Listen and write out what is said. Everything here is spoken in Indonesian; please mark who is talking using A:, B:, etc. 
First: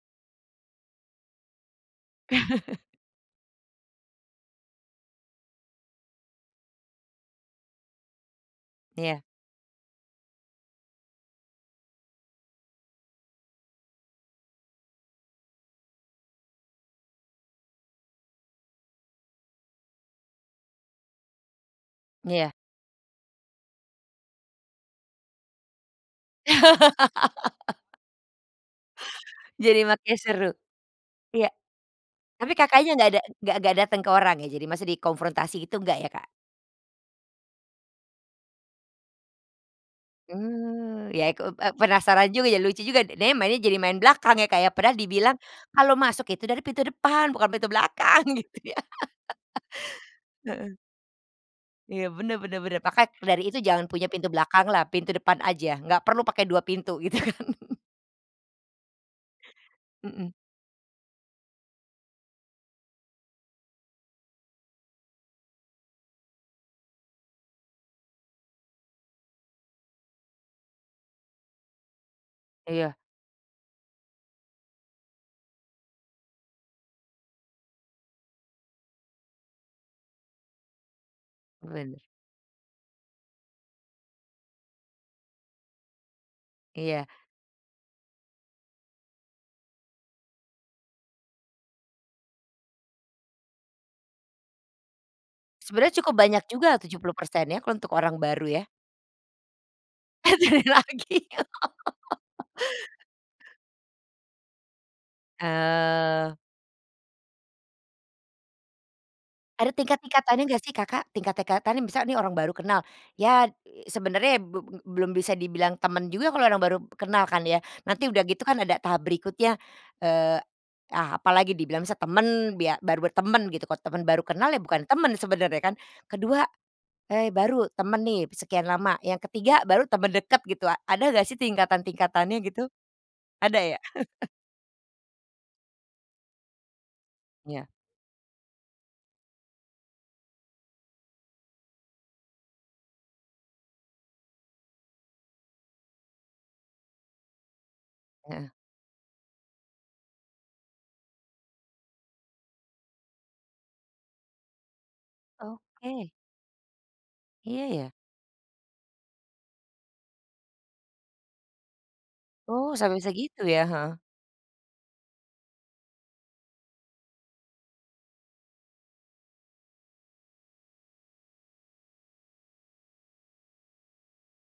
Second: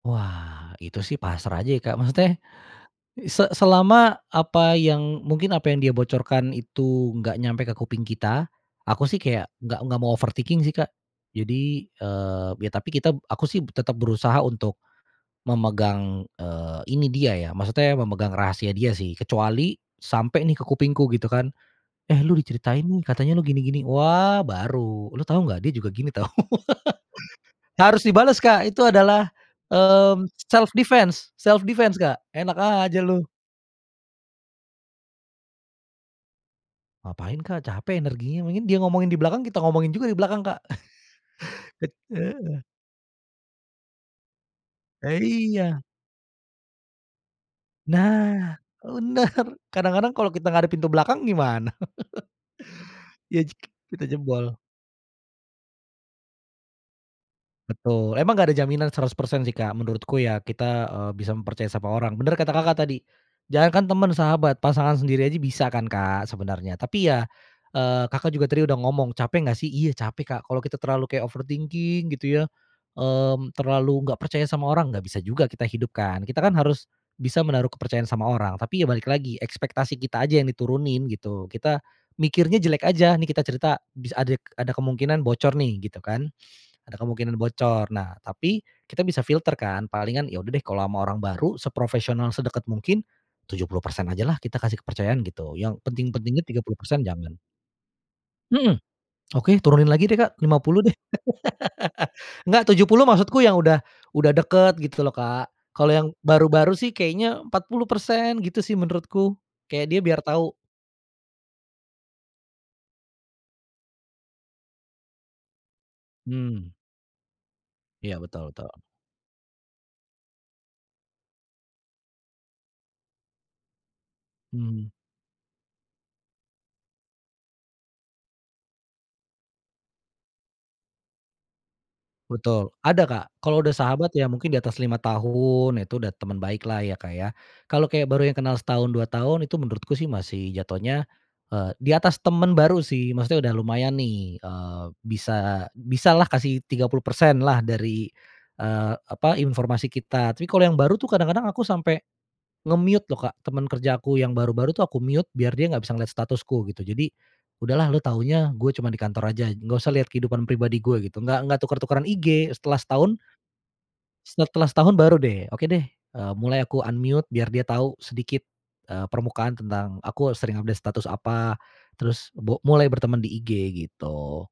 A: Wah, itu sih pasrah aja ya, Kak, maksudnya se selama apa yang mungkin apa yang dia bocorkan itu nggak nyampe ke kuping kita, aku
B: Iya.
A: sih kayak nggak nggak mau overthinking sih, Kak. Jadi eee, ya tapi kita aku sih tetap berusaha untuk memegang, eee, ini dia ya, maksudnya memegang rahasia dia sih. Kecuali sampai nih ke kupingku gitu kan, “Eh lu
B: Iya.
A: diceritain nih, katanya lu gini-gini.” Wah baru, “Lu tahu nggak dia juga gini tahu.” Harus dibales, Kak, itu adalah,
B: Jadi makin
A: mmm,
B: seru.
A: self defense
B: Iya.
A: self defense, Kak.
B: Tapi
A: “Enak
B: Kakaknya
A: aja
B: nggak ada
A: lu.”
B: nggak nggak dateng ke orang ya. Jadi maksud dikonfrontasi gitu enggak ya, Kak?
A: Ngapain Kak, capek energinya. dia ngomongin di belakang, kita ngomongin juga di belakang, Kak.
B: Mmm, Ya ikuk ep eee,
A: Eh,
B: penasaran juga ya,
A: heeh.
B: lucu juga. Dia mainnya jadi main belakang ya, Kak, ya? Padahal
A: Eh,
B: dibilang
A: iya.
B: kalau masuk itu dari pintu depan bukan pintu belakang gitu
A: Nah,
B: ya.
A: bener. Kadang-kadang kalau kita nggak ada
B: Heeh.
A: pintu belakang gimana?
B: Iya, bener bener bener. Maka
A: Ya,
B: dari itu
A: jeg
B: jangan
A: kita
B: punya pintu
A: jebol.
B: belakanglah, pintu depan aja, nggak perlu pakai dua pintu gitu kan.
A: Betul, emang nggak ada jaminan 100% sih, Kak. Menurutku
B: Mhm.
A: ya kita, eee, bisa mempercayai sama orang. Bener kata Kakak tadi, jangankan temen, sahabat, pasangan sendiri aja bisa kan, Kak, sebenarnya. Tapi ya, eee, Kakak juga tadi udah ngomong, "Capek nggak sih?" Iya, capek, Kak. Kalau kita terlalu kayak overthinking gitu ya,
B: Iya.
A: mmm, terlalu nggak percaya sama orang, nggak bisa juga kita hidup kan. Kita kan harus bisa menaruh kepercayaan sama orang. Tapi ya balik lagi ekspektasi kita aja yang diturunin gitu. Kita
B: Bener.
A: mikirnya jelek aja. Nih kita cerita, bis adik ada kemungkinan bocor nih gitu kan, ada
B: Iya.
A: kemungkinan bocor. Nah, tapi kita bisa filter kan, palingan ya udah deh kalau ama orang baru seprofesional, sedeket mungkin, 70% ajalah kita kasih kepercayaan gitu, yang
B: Sebenarnya cukup
A: penting-pentingnya
B: banyak
A: tiga puluh
B: juga tujuh
A: persen
B: puluh
A: jangan.
B: persen ya, kalau untuk orang baru yah.
A: Mhm. Oke, turunin lagi deh,
B: Eh,
A: Kak, lima
B: turunin
A: puluh deh.
B: lagi.
A: Enggak, 70 maksudku yang udah, udah deket gitu loh, Kak. Kalau yang
B: Eee.
A: baru-baru sih kayaknya 40% gitu sih menurutku.
B: Ada
A: Kayak dia biar
B: tingkat-tingkatannya
A: tahu
B: nggak sih Kakak? Tingkat-tingkatan misalnya ini orang baru kenal, ya sebenarnya b belum bisa dibilang teman juga kalau orang
A: Mmm.
B: baru kenal kan ya. Nanti
A: Iya,
B: udah gitu
A: betul
B: kan ada
A: betul.
B: tahap berikutnya. Eee, ah, apalagi dibilang misal temen, bia baru bertemen gitu. Kalo temen baru kenal ya bukan
A: Mmm.
B: temen sebenernya kan. Ke-2, eee, baru temen nih sekian lama, yang ke-3 baru temen deket gitu. Ada nggak sih tingkatan-tingkatannya gitu?
A: Betul, ada, Kak. Kalau
B: Ada
A: udah
B: ya?
A: sahabat ya mungkin di atas 5 tahun itu udah teman baiklah ya, Kak, ya.
B: Iya.
A: Kalau kayak baru yang kenal setahun, 2 tahun itu menurutku sih masih jatuhnya, eee, di atas temen baru sih, maksudnya udah lumayan nih. Eee, bisa bisalah kasih 30% lah dari,
B: Heeh.
A: eee, apa, informasi kita. Tapi kalau yang baru tuh kadang-kadang aku sampai nge-mute loh, Kak, temen kerja aku yang baru-baru tuh aku mute biar dia nggak bisa ngeliat
B: Oke.
A: statusku gitu. Jadi,
B: Iya,
A: “Udahlah
B: ya.
A: lu taunya gue cuma di kantor aja. Nggak usah lihat kehidupan pribadi gue,” gitu. Nggak nggak tuker-tukeran IG
B: Oh,
A: setelah
B: sampai bisa
A: setahun
B: gitu ya. Heeh.
A: setelah setahun baru deh. “Oke deh,” eee, mulai aku unmute biar dia tahu sedikit, eee, permukaan tentang aku sering update status apa terus bok mulai berteman di IG gitu.